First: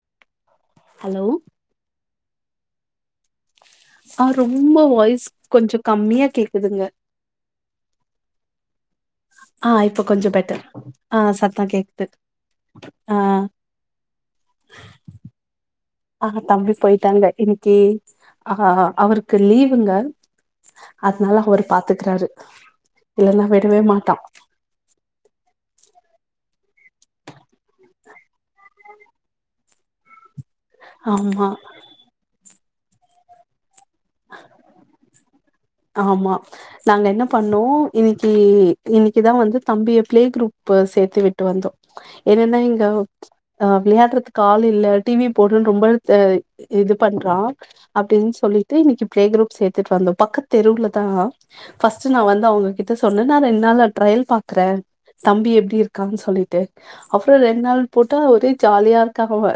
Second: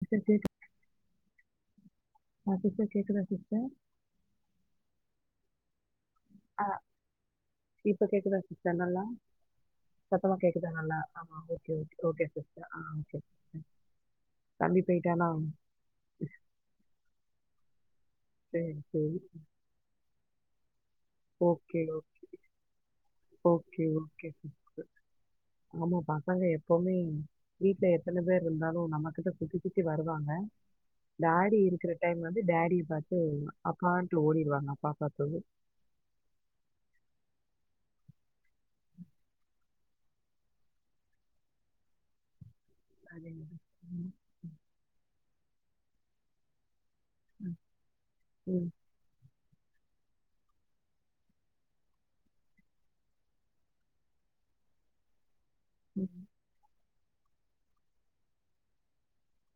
Hello கேக்குதுங்க hello ஆ sister கேக்குதா சிஸ்டர் ஆ ரொம்ப வாய்ஸ் கொஞ்சோம் கம்மியா கேக்குதுங்க இப்ப கேக்குதா சிஸ்டர் நல்லா ஆ இப்போ கொஞ்சோ சத்தமா பெட்டர் கேக்குதா நல்லா ஆ ஆமா சத்தா ஓகே கேக்குது ஓகே சிஸ்டர் ஆ ஓகே தம்பி போயிட்டானா ஆ தம்பி போயிட்டாங்க இன்னைக்கு ஆ சரி சரி அவருக்கு லீவ் ங்க அதனால அவரு ஓகே பாத்துக்றாரு இல்லன்னா விடவே ஓகே மாட்டா ஓகே சிஸ்டர் ஆமா பாக்காங்க எப்பவுமே வீட்ல எத்தனை பேர் இருந்தாலு நம்மகிட்ட சுத்தி சுத்தி வருவாங்க ஆமா டேடி இருக்கிற டைம் வந்து டேடிய பாத்து அப்பான்ட் ஓடிடுவாங்க அப்பா பாத்தது ஆமா நாங்க என்ன பண்ணோ இன்னைக்கு இன்னைக்குதா வந்து தம்பிய பிளே குரூப் சேத்து விட்டு வந்தோம் என்னன்னா இங்க அது அ வெளடுறதுக்கு ஆள் இல்ல டிவி போடுன்னு ரொம்ப இது பண்றா அப்டின் ம் சொல்லிட்டு இன்னைக்கு பிளே குரூப் சேத்துட்டு வந்தோம் பக்க தெருவுலதா ஃபர்ஸ்ட் நா வந்து அவுங்ககிட்ட சொன்னே நா ரெண்டு நாள் ட்ரயல் பாக்றே தம்பி எப்டி இருக்கான் சொல்லிட்டு அப்றோம் ரெண்டு நாள் போட்டா ஒரே ஜாலியா இருக்கா அவே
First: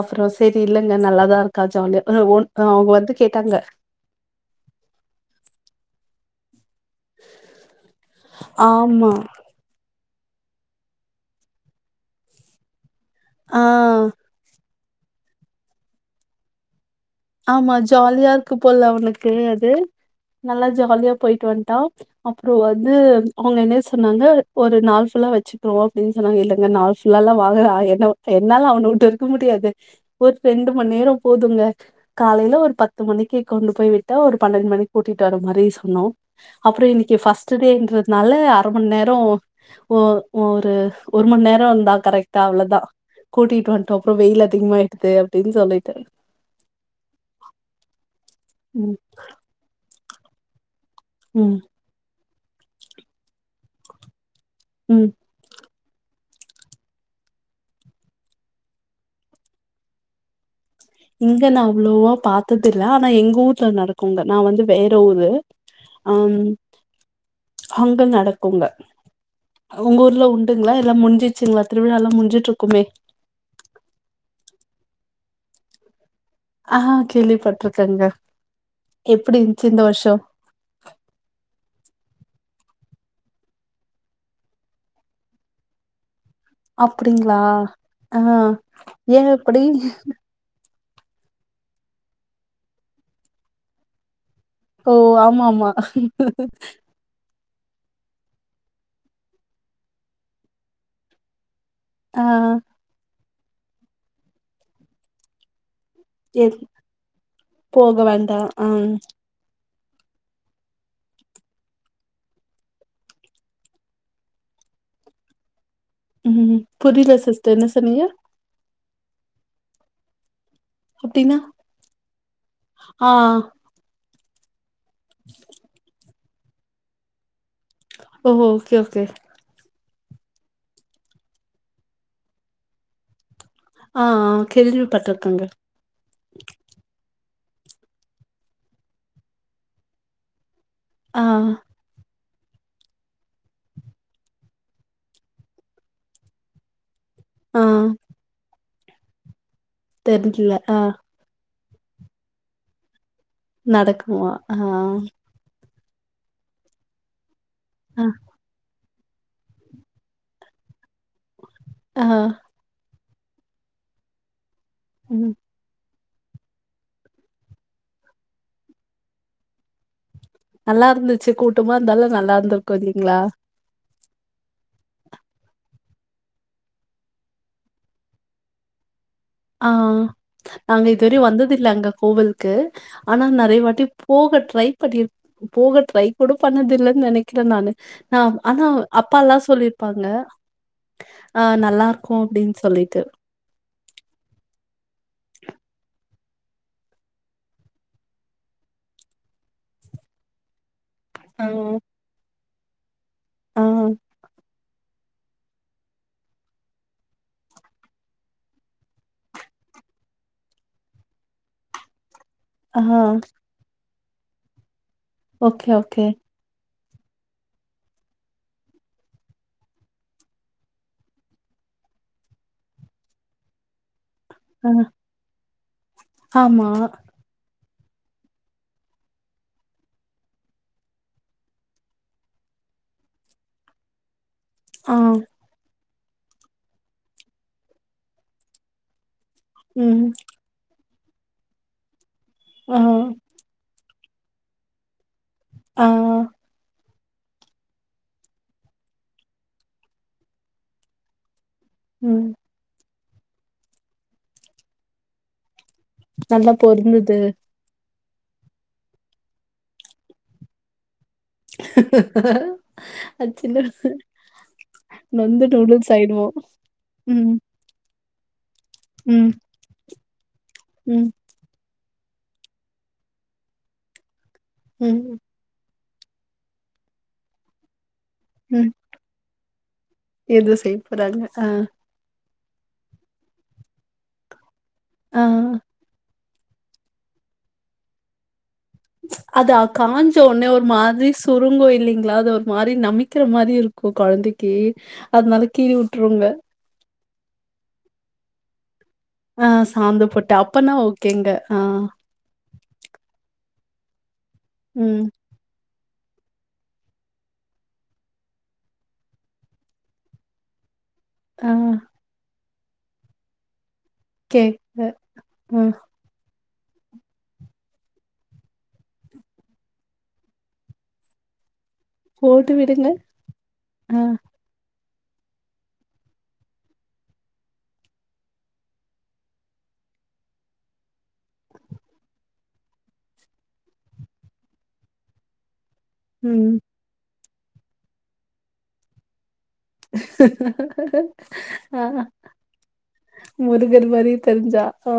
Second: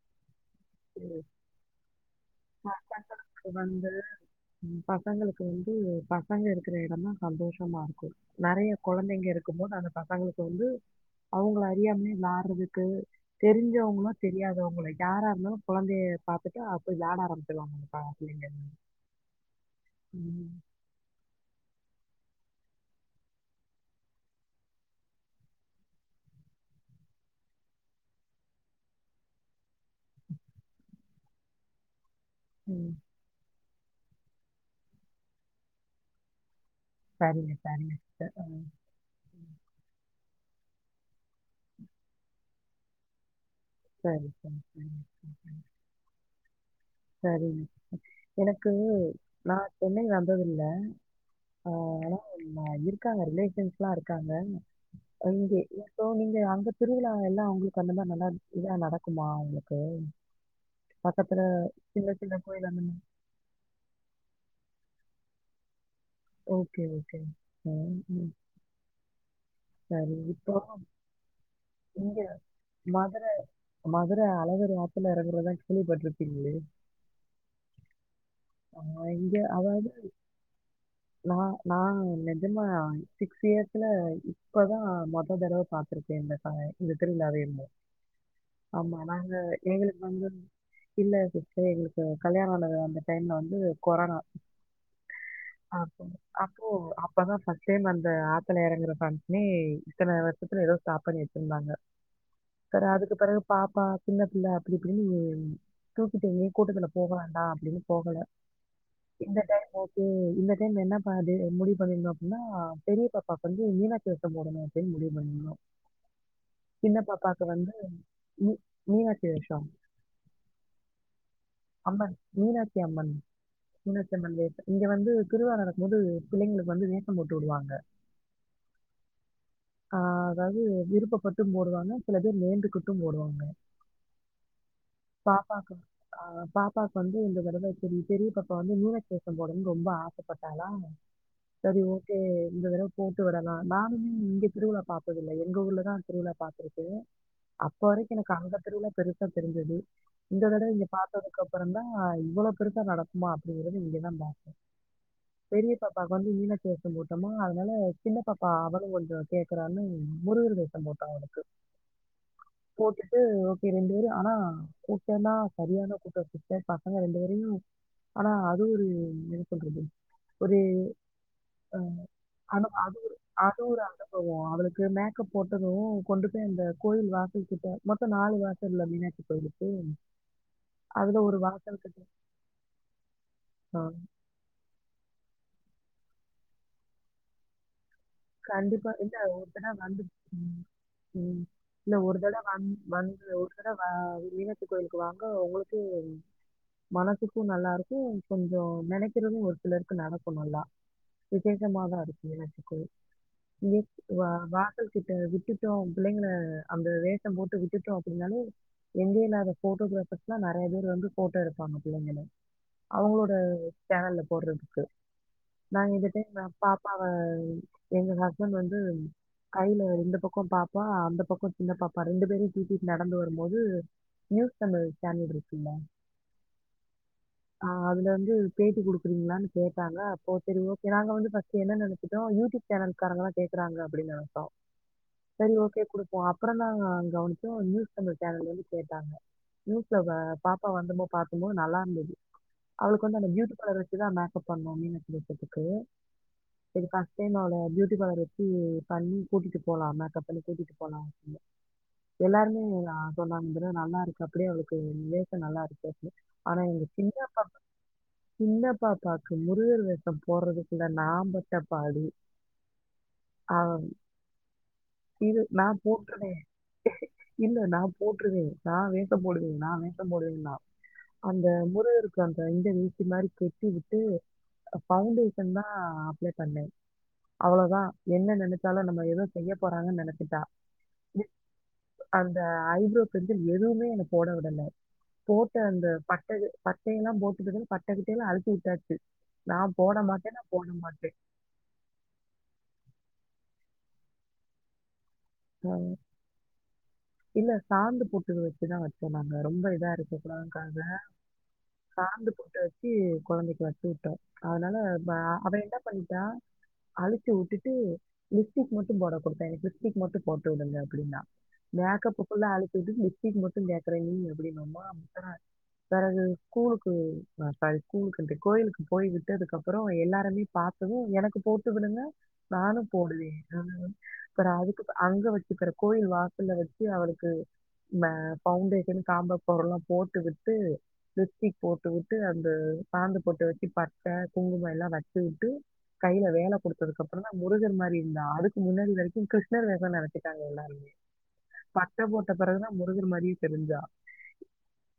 அப்றோ சரி இல்லங்க நல்லாதா இருக்கா ஜாலியா அ ஒன் அவங்க வந்து கேட்டாங்க க ம் பசங்களுக்கு வந்து பசங்க இருக்கிற எடந்தா சந்தோஷமா இருக்கு நெறைய ஆமா கொழந்தைங்க இருக் கும்போது அந்த பசங்களுக்கு வந்து அவுங்கள அறியாமலே விளாட்றதுக்கு ஆ தெரிஞ்சவங்களோ தெரியாதவங்களோ யாரா இருந்தாலு கொழந்தைய பாத்துட்டா அப்ப வாடா ஆமா ஜாலியா இருக்கு போல அவனுக்கு அது ம், நல்லா ஜாலியா போயிட்டு வந்ட்டா அப்புறோ வந்து அவுங்க என்ன சொன்னாங்க ஒரு நாள் ஃபுல்லா வச்சுக்றோ அப்டின் சொன்னாங்க இல்லங்க நாள் லல்லா வாங்குறா என்ன என்னால அவன வுட்டு இருக்க முடியாது ஒரு ரெண்டு மண் நேரோ போதுங்க காலைல ஒரு ம். பத்து மணிக்கு கொண்டு போய் விட்டா ஒரு பன்னெண்டு மணிக்கு கூட்டிட்டு வர மாரி சொன்னோ அப்புறோ இன்னைக் கி ஃபர்ஸ்ட் சரிங்க, சரிங்க டேன்றனால சிஸ்டர். ஆ, அர மண் நேரோ ஓ ஒரு ஒரு மண் நேரோ இருந்தா கரெக்டா அவ்ளதா கூட்டிட்டு வந்ட் டோ அப்றோ சரி, வெயில் சரி, சரிங்க. அதிகமாயிடுது அப்டின் சொல்லிட்டு சரிங்க எனக்கு ம் நா சென்னை வந்தது இல்ல ம் ஆ ஆனா இருக்காங்க ரிலேஷன்ஸ்லா இருக்காங்க ம் இங்கே இப்போ நீங்க அங்க திருவிழா எல்லா உங்ளுக்கு அந்ததா நல்லா இதா நடக்குமா உங்ளுக்கு பக்கத்துல சின்ன பொதுவா சின்ன பாத்தது கோயில் அந்த இல்ல மாதிரி. ஆனா எங்க ஊர்ல நடக்குங்க நா வந்து வேற ஊரு அம் ஓகே, ஓகே. ம், அங்க ம். நடக்குங்க உங்க சரி. ஊர்ல இப்போ உண்டுங்ளா இல்ல முஞ்சிச்சுங்ளா திருவிழா எல்லா முஞ்சிட் இருக்குமே குதிர மதுர அழகர் ஆத்துல இறங்ரத கேள்விப்பட்ருப் பீங்ளே ஆ கேள்விப்பட்ருக்கேங்க ஆ இங்க எப்டி இருந்துச்சு இந்த அதாவது வருஷோ நா நா நெஜமா சிக்ஸ் இயர்ஸ்ல இப்பதா மொத தடவ பாத்ருக் இந்த டை இந்த திருவிழா அப்டிங்களா வேல்ல இரு ஆ ஆமா ஏ நாங்க அப்டி எங்ளுக் வந்து இல்ல சிஸ்டர் எங்ளுக்கு கல்யாணோ ஆன அந்த டைம்ல வந்து கொரோனா ஓ ஆமாம் அப்ப அப்போ அப்பதா ஃபஸ்ட் டைம் அந்த ஆத்துல எறங்குற பங்சனே இத்தன வருஷத்துல ஏதோ ஸ்டாப் பண்ணி வச்சிருந்தாங்க ஆ ஆ பெற அதுக்கு பெறகு பாப்பா சின்ன பிள்ளை அப்டி இப்டின்னு எ தூக்கிட்டே கூட்டத்துல போக வேண்டா அப்டின் போக போகல வேண்டா ஆ இந்த டைம் ஓகே இந்த டைம் என்ன ப இது முடிவு பண்ணிருந்தோ அப்டினா பெரிய பாப்பாவுக்கு வந்து மீனாட்சி வேசோ போடணு அப்டின் முடிவு பண்ணி இருந்தோ ம்ம் புரியில சிஸ்டர் என்ன வந்து சொன்னீய மீ மீனாட்சி வேஷோ அப்டின்னா அம்மன் மீனாட்சி ஆ அம்மன் மீனாட்சி அம்மன் வேசோ இங்க வந்து திருவிழா நடக்கும் போது பிள்ளைங்களுக்கு வந்து வேசம் போட்டு வுடுவாங்க ஓஹோ ஓகே ஓகே ஆ அதாவ்து விருப்பப்பட்டும் போடுவாங்கா சில பேர் வேண்டுகிட்டும் போடுவாங்க ஆ ஆ கேள்விப்பட்ருக்கேங்க பாப்பாக்கு ஆ பாப்பாக்கு வந்து இந்த தடவ சரி பெரிய பாப்பா வந்து மீனாட்சி வேசம் போடனுன் ரொம்ப ஆசப்பட்டாளா ஆ சரி ஓகே இந்த தடவை போட்டு விடலா நானுமே இங்க திருவிழா பாத்ததில்லை எங்க ஊர்ல தா திருவிழா பாப் த்திருக்கே ஆ அப்ப வரைக்கு எனக்கு அங்க திருவிழா பெருசா தெரிஞ்சது இந்த தெரிஞ்சுல தடவை ஆ இங்க பாத் ததுக்கு அப்பற தா இவ்வளவு பெருசா நடக்குமா அப்டிங்கிறது இங்கதா நடக்குமா? பாத் ஆ. பெரிய பாப்பாவுக்கு வந்து மீனாட்சி வேஷம் போட்டோமா அதனால அ, சின்ன பாப்பா அவளு கொஞ்சோ [unintelligible] இருக்கிறானு முருகரு வேசம் போட்டே அவளுக்கு ஆ போட்டுட்டு ஓகே ரெண்டு பேரு ஆனா கூட்டோனா ம். சரியான [unintelligible] ஆ பசங்க ரெண்டு பேரையு ஆனா அது ஒரு என்ன சொல்றது ஒரு நல்லா இருந்துச்சு. கூட்டமா அ இருந்தாலும் நல்லா அனு இருந்திருக்கும் அது ஒரு இல்லீங்களா? அ அது ஒரு அனுபவோ அவளுக்கு மேக்கப் போட்டது கொண்டு போயி அந்த கோயில் வாசல்கிட்ட மெத்த நாலு வாசல்ல மீனாட்சி ஆ கோயிலுக்கு. நாங்க இதுவரையு அதுல ஒரு வந்தது இல்ல வாசல் அங்க கிட்ட கோவிலுக்கு ஆனா நெறைய ஆ. வாட்டி போக ட்ரை பண்ணிர் போக ட்ரை கூட பண்ணதில்ல நெனக்கிறே நானு ந ஆனா கண்டிப்பா. இல்ல அப்பால்லா ஒரு தடவ வந்து சொல்லிருப்பாங்க ம், ம். அ நல்லா இருக்கு அப்டின்னு சொல்லிட்டு மேடம் மீனாட்சி கோயிலுக்கு வாங்க உங்களுக்கே மனசுக்கு நல்லா இருக்கு கொஞ்சோ நெனைக்கிறது ஒரு சிலருக்கு நடக்கு நல்லா ஆ, விசேஷமா தா இருக்கு மினாட்சிகோயில் ஆ, வீட் வாசலுக் கிட்ட விட்டுட்டோ பிள்ளைங்கள அந்த வேஷ போட்டு விட்டுட்டோ அப்டின்னாலே எங்கே இல்லாத போட்டோகிராபர்ஸ்ல்லா நெறைய பேர் வந்து போட்டோ எடுப்பாங்க பிள்ளைங்களே ஆ. அவங்களோட சேனல்ல போடுறதுக்கு ஓகே, நாங்க ஓகே. இந்த டைம் பாப்பாவே எங்க ஹஸ்பண்ட் வந்து கைல இந்த பக்க பாப்பா அந்த பக்க சின்ன பாப்பா ரெண்டு பேரயு தூக்கிட்டு நடந்து வரும் போது நியூஸ் ஆ. தமிழ் சேனல் இருக்குல ஆமா. ஆ அதுல வந்து பேட்டி குடுக்குறீங்களான்னு கேட்டாங்க அப்போ சேரி ஓகே நாங்க வந்து பாத்திங்கன்னா என்ன நெனைச்சிட்டோ யூடியூப் சேனல் காரங்கத கேக்குறாங்க அப்டின்னு நெனைச்சோ ஆ. சேரி ஓகே குடு ஒ அப்பற தா கவனிச்சோ நியூஸ் தமிழ் சேனல் வந்து கேட்டாங்க நியூஸ்ல ம். ஆ பாப்பா வந்த போது பாக்கும்போது நல்லா இருந்தது ஆ, அவளுக்கு வந்து அந்த பியூட்டி பார்லர் வச்சுதா மேகப் பண்ணோ மீனு ஆ. [unintelligible] செரி கசினோட பியூட்டி பார்லர் வச்சு பண்ணி கூட்டிட்டு போலா மேக்கப் பண்ணி கூட்டிட்டு போலா ம். எல்லாருமே தா சொன்னாகிறது நல்லா இருக்கு அப்டியே அவளுக்கு வேச நல்லா இருக் [unintelligible] நல்லா ஆனா எங்க பொருந்துது. சின்னாப்பா சின்னப்பாப்பாக்கு முருகர் வேஷம் போறதுக்குள்ளே நா பட்ட பாடு. அவ [unintelligible] இது நொந்து நா நூடுல்ஸ் ஆயிடுவோம். போட்டுறுவே ம், இல்ல நா போட்டுருவே நா மேகப் ம், போடுவே நா மேகப் போடுவேன்னா ம், அந்த முருகருக்கு அந்த இந்த ஈட்டி மாரி குத்தி விட்டு ம், பவுண்டே சன் தா அப்ளே பண்ணே அவ்வளோதா என்ன ம். நெனைச்சாலலோ என்னமோ ஏதோ செய்ய போறாங்கன்னு நெனைச்சிட்டா எது செய்ய போறாங்க? ஆ, அந்த ஐப்ரோ பென்சில் எதுமே என்ன போட விடல ஆ. போட்ட அந்த பட் பட்ட பட்டையெல்லா போட்டுகிறது பட்ட கிட்டயெல்லா அழிச்சு விட்டாச்சு அதா நான் போட காஞ்சோ மாட்டேன், உன்னே நான் ஒரு போட மாட்டேன். மாதிரிஸ் சுருங்கு இல்லிங்களா அது ஒரு மாரி நமிக்கிற மாரி இருக்கு கொழந்தைக்கி அதனால அ கீழ வுட்ருங்க இல்ல சாந்து பொட்டு வெச்சுதா வெச்சே இப்ப நாங்க ஆ ரொம்ப இதா சாந்து இருக்க போட்டு. அப்பன்னா கூடாதுக்காக ஓகேங்க. ஆ, சாந்து பொட்டு ச்சி கொழந்தைக்கு வெச்சு விட்டோ அதனால ம், அவ என்ன பண்ட்டா அழிச்சு வுட்டுட்டு லிப்ஸ்டிக் மட்டு போட குடுத்தே எனக்கு லிப்ஸ்டிக் மட்டு போட்டு வுடுங்க அப்டீன்னா அ மேக்கப்பு ஃபுல்லா அளிச்சு வுட்டுட்டு லிப்ஸ்டிக் மட்டு கேக்குற நீ அப்டீன்னம்மா கேக்குது. முத்துற ஆ பெறகு ஸ்கூலுக்கு சாரி ஸ்கூலுக்கு கோயிலுக்கு போய்விட்டு அதுக்கப்பறோ எல்லாருமே பாத்தது எனக்கு போட்டு விடுங்க போட்டு நானு விடுங்க. போடுவே ஆ, அப்பறோ அதுக்கு அங்க வெச்சுப்புற கோயில் வாசல்ல வெச்சு அவளுக்கு இந்த பவுண்டேஷன் காம்பேக்ட் பவுடரு எல்லா போட்டு விட்டு லிப்ஸ்டிக் போட்டு வுட்டு அந்த சாந்து பொட்ட வெச்சு பட்ட குங்குமோ எல்லா வெச்சு வுட்டு கையில ம். வேல குடுத்ததுக்கு அப்புறோந்தா முருகர் மாரிந்தா அதுக்கு முன்னாடி வெரிக்கோ கிரிஷ் ணர் வேஷோனு நெனச்சிட்டாங்க எல்லாருமே [inaudible] பட்ட போட்ட பெறகுதா முருகர் மாரியே தெரிஞ்சா முருகர் மாரி தெரிஞ்சா. ஆ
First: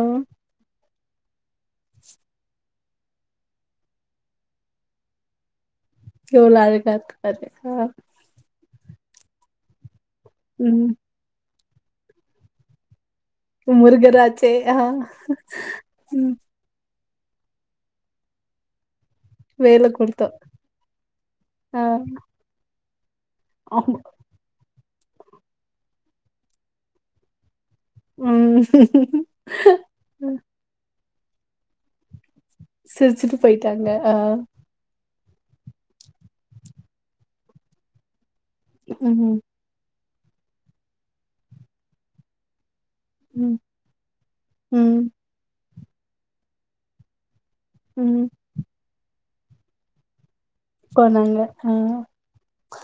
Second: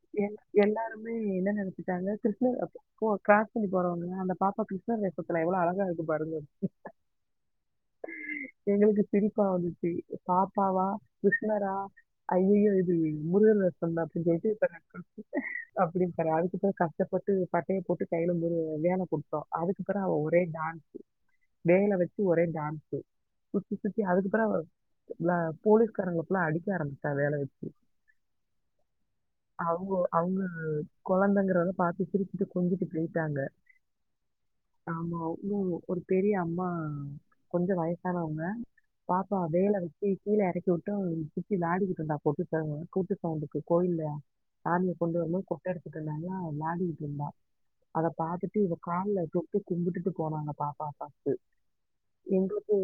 எ ல்லாருமே என்ன நெனச்சுட்டாங்க கிருஷ்ணர் கோ க்ராஸ் பண்ணி போறவங்க அந்த பாப்பா கிருஷ்ண வேசத்துல எவ்வளோ அழகா இருக்கு பாருங்க." எவ்ளோ அழகா இருக்கு பாரு அ எங்களுக்கு சிரிப்பா வந்துச்சு பாப்பாவா ம். கிருஷ்ணரா ஐய்யயோ இது முருகர் வேஷந்தா அப்டீனு முருகராச்சே. ஆ, சொல்ட்டு [unintelligible] அப்டி ம். பெறவு அதுக்கு பெறவு ட்ட கஷ்டப்பட்டு பட்டைய போட்டு கையில ஒரு வேல கொடு வேல அதுக்குப்புறோ அவ குடுத்தோம். ஒரே டான்ஸ்சு ஆ, வேல வெச்சு ஒரே டான்ஸ்சு சுத்தி ஆமா. சுத்தி அதுக்குப்புறோ போலீஸ்காரங்கல்லா அடிக்க ஆரம்ப்சிச்சா வேல வெச்சு ம். அவுங்க அவுங்க கொழந்தைங்கிறத பாத்துட்டு சிரிச் சிட்டு கொஞ்சிட்டு சிரிச்சுட்டு போயிட்டாங்க ஆ. ஆமா ஒன்னு ஒரு பெரிய அம்மா கொஞ்சோ வயசானவங்க ம். பாப்பா வேல வெச்சு கீழே எறக்கி வுட்டு அவ சுத்தி வெளாடிகிட்டு இருந்தா போட்டு கூ ம். உக்கு கோயில்ல சாமிய ம். கொண்டு வந்து கொட்ட எடுத்துட்டு இருந்தாங்கலா வெளாடிட்டு இருந்தா அத ம். பாத்துட்டு இவ கால்ல தொட்டு கும்பிட்டுட்டு போனாங்க பாப்பா பாத்துட்டு போனாங்க. ஆ. எங்குளுக்கு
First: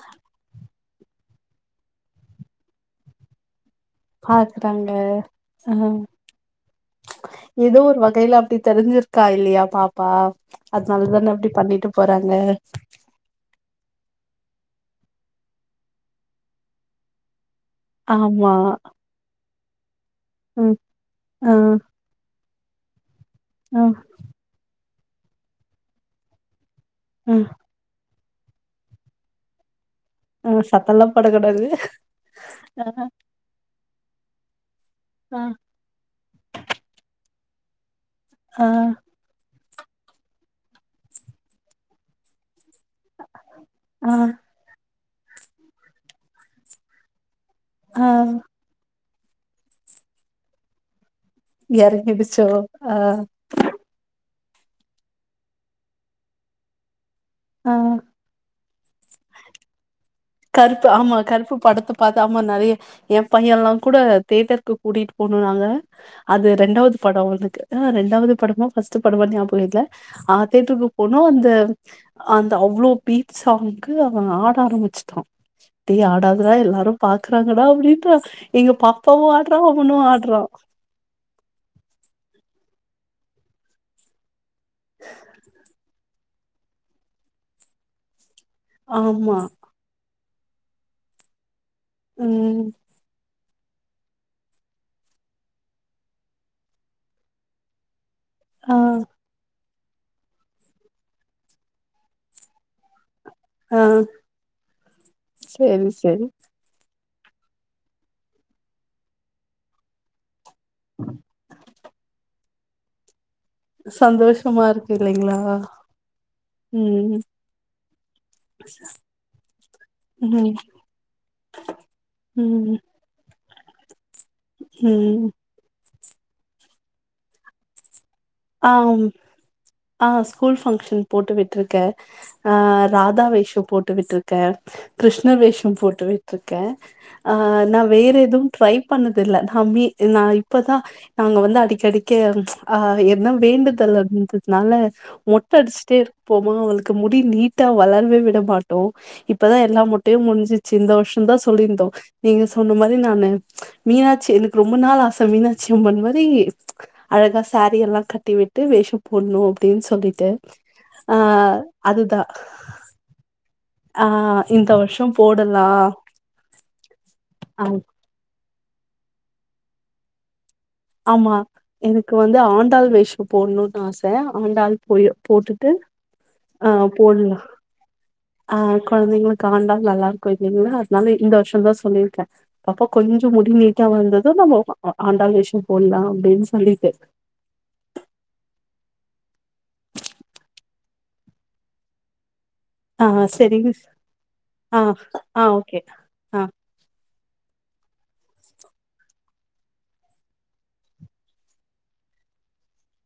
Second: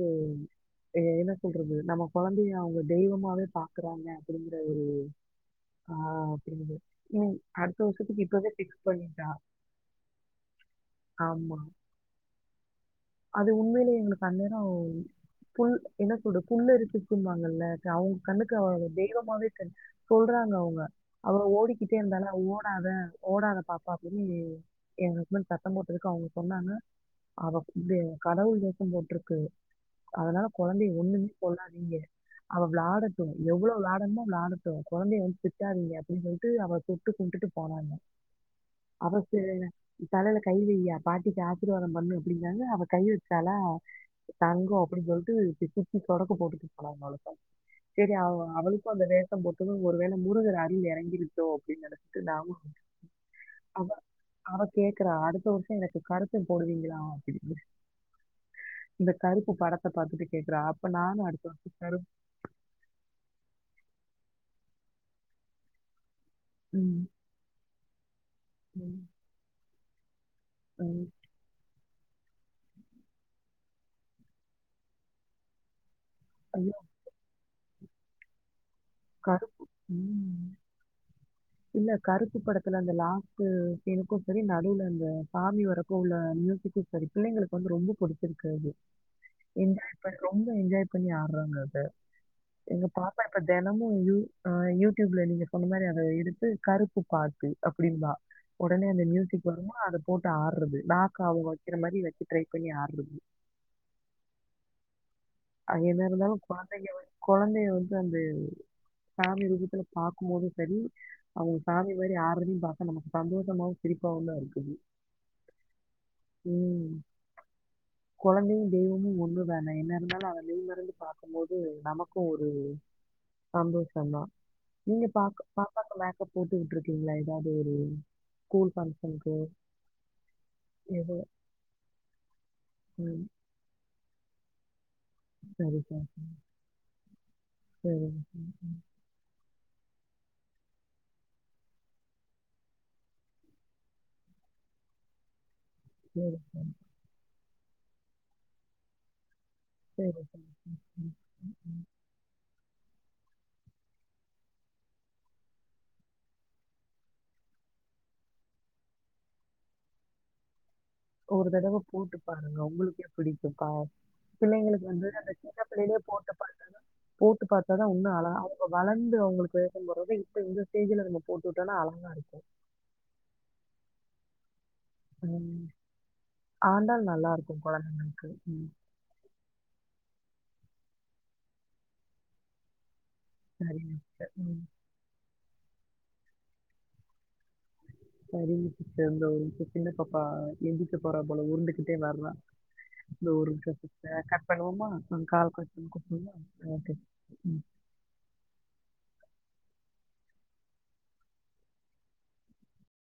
என்ன சொல்றது நம்ம கொழந்தைய அவுங்க தெய்வமாவே பாக் குறாங்க அப்டீங்கற ஒரு பார்க்குறாங்க. ஆ அப்டீங்கள நீ ஏதோ அடுத்த ஒரு வர்ஷத்துக்கு இப்பவே ஃபிக்ஸ் பண்ணிட்டா பாவோ அதனாலதானே அப்புடி ஆமா. பண்ணிட்டு போறாங்க அது உண்மையிலயே எங்குளுக்கு அந்த நேரோ புல் என்ன சொல்றது புல் அரிச்சுருக்கும்பாங்கல்ல அவுங்க ஆமா. கண்ணுக்கு அவ தெய்வமாவே தெரிஞ்சா சொல்றாங்க ம். அவுங்க அவ ஆ. ஓடிக்கிட்டு ஓடிட்டேர்ந்தாளா ஓடாத ஓடாத ஆ. பாப்பா எங்க ஹஸ்பண்ட் சத்தம் போட்டதுக்கு அவுங்க சொன்னாங்கா ஆ. அவ இந்த கடவுள் வேசம் போட்ருக்கு அதனால ஆ. கொழந்தைய சத்தம்லாம் ஒண்ணுமே போடக்கூடாது. சொல்லாதீங்க அவ வெளாடட்டோ எவ்வளோ வெளாடனுமே வெளாடட்டோ கொழந்தய ஆ. வந்து திட்டாதீங்க அப்டீன்னு சொல்லிட்டு அவ தொட்டு கும்டுட்டு போனாங்க ஆஹ் அடுத்து தலைல கை வெய்யா பாட்டிக்கு ஆசீர்வாதோ பண்ணு அப்டீனாங்க அவ கை வெச்சாலா ஆ. தங்கோ அப்டீன்னு சொல்ட்டு சுத்தி சொடக்கு போட்டுட்டு போனாங்க அவளுக்கோ ஆ. செரி அவ அவளுக்கோ அந்த வேஷோ போட்டதோ ஒரு வேல முருகர் அருள் எறங்கிருச் சோ அப்டின் நெனச்சுட்டு இறங்கிடுச்சோ? நாமு ஆ. அவ அவ கேக்குறா அடுத்த வருஷோ எனக்கு கரப்பன் போடுவீங்களா அப்டின்னு ஆ இந்த கருப்பு படத்த பாத்துட்டு கேக்குறா கருப்பு அப்ப ஆமா. நானு அடுத்த கருப்பு வருஷோ படத்த கருப் பார்த்து ஆமா நெறைய எ பையே எல்லா கூட தேட்டருக்கு கூட்டிட்டு போணோ நாங்க அது ரெண்டாவது ம், படோ அவனுக்கு ஆ ரெண்டாவது படமா ஃபஸ்ட்டு ம், படமா ஞாபகோ இல்ல அ தேடருக்கு போனா அந்த அந்த அவ்ளோ பீட் சாங்க்குக்கு அவெ ஆட ஆரம்பிச்சு டா டேய் ஆடாதடா ம். எல்லாரு பாக்குறாங்கடா அப்டின்னா எங்க பா கருப்பு ம் இல்ல கருப்பு படத்துல அந்த லாஸ்டு சீனுக்கு சரி ந நடூல அந்த சாமி வறக்கு உள்ள மியூசிக்கு சரி பிள்ளைங்களுக்கு வந்து ரொம்ப புடுச்சுருக்கு அது ஆமா என்ஜாய் பண்ண ரொம்ப என்ஜாய் பண்ணி ஆற்றாங்க அத ம் எங்க பாப்பா இப்ப தெ தெனமு யு அ யூடியூப்ல நீங்க சொன்ன மாரி அத எடுத்து கருப்பு பாட்டு அப்புடிம்பா ஆ ஒடனே அந்த மியூசிக் வருமா அத போட்டு ஆட்றது நாக்க அவுங்க வைக்கிற மாரி வச்சு ட்ரை பண்ணி ஆட்றது அ அது என்ன இருந்தாலு கொழந்தைங்க வந்து கொழந்தைய வந்து அந்த ஃபேமிலி ரூபத்துல பாக்கும்போது சரி அவுங்க சாமி மாரி ஆட்றதையு பாக்க நமக்கு சந்தோஷமாவு சிரிப்பாவு தா சந்தோஷமா இருக்குது இருக்கு இல்லைங்களா ம் கொழந்தையு தெய்வமு ஒண்ணுதான என்ன இருந்தாலு அ ம் வலிமறந்து பாக்கும் போது நமக்கு ஒரு ம் சந்தோஷந்தா நீங்க ம் பாக்கு பாப்பாக்கு மேக்கப் போட்டு விட்ருக்கீங்களா எதாவது ஒரு ஸ்கூல் ஆமா ஃபங்ஷனுக்கு ஆ ஸ்கூல் ஃபங்ஷனுக் எதோ போட்டு விட்ருக்கே ஆ ம். ராதா வேஷோ போட்டு விட்ருக் கே கிருஷ்ண வேஷோ சரி போட்டு சார். விட்ருக்கே ஆ நா வேற சரிங்க. எது ட்ரை பண்ணதில்ல நாமி நா இப்பதா நாங்க வந்து அடிக்க அடிக்க ஆ எ என்ன வேண்டுதல் அப்டின்றதுனால மொட்ட அடுஸ்ட்டே சரி, இருப்பமா அவளுக்கு முடி நீட்டா வளரவே விட மாட்டோ இப் இப்பதா எல்லா மொட்டையு சரி சார். முடிஞ்சிற்ச்சு இந்த வர்ஷந் தா சொல்லியிருந்தோ நீங்க சொன்ன மாரி நானு மீனாட்சி எனக்கு ரொம்ப நாள் ஆச மீனாட்சி அம்மன் மாரி அழகா சாரீ எல்லா கட்டிவிட்டு வேஷோ போடணு அப்டின் சொல்லிட்டு ஆ ஒரு தடவ போட்டு அதுதா பாருங்க ஒங்களுக்கே பிடிக்கும்ப்பா ஆ இந்த பிள்ளைங்களுக்கு வருஷோ வந்து அந்த போடலா சின்ன பிள்ளேலயே போட்டு பாத்தா தா போட்டு ஆ பாத்தாதான் வுன்னு அழகா அவுங்க வளந்து அவுங்களுக்கு வேசம் போற்றது இப்ப இந்த ஸ்டேஜுல நம்ம போட்டு வுட்டோனா அழகா இருக்கு டாள் வேஷோ போடணுன் ஆச ஆண்டாள் போயோ ம். போட்டுட்டு அ ஆண்டாள் நல்லா போட்லா இருக்கும் குழந்தைங்களுக்கு அ ம் கொழந்தைங்களுக்கு ஆண்டாள் நல்லாருக்கு இல்லைங்களா அதுனால இந்த வர்ஷோந் தா சொல்லிருக்கே பாப்பா கொஞ்சோ முடி நீட்டா சரிங்க வந்தது சிஸ்டர் ம் நம்ம ஆண்டாள் வேஷோ போடலா அப்டின் சொல்லிட்டு சரிங்க சிஸ்டர் இந்த ஒர் நிம்ஷோ சின்ன பாப்பா எந்திரிக்க போறா போல உருண்டுகிட்டே வர்ரா ஆ இந்த ஒர் செரிங்க நிம்ஷோ சிஸ்டர் கட் ஆ பண்ணுவோமா நா ஆ கால கொஞ்சோ ஓகே நேரோ கூப் பண்ணுவோமா ஆ ஓகே ம்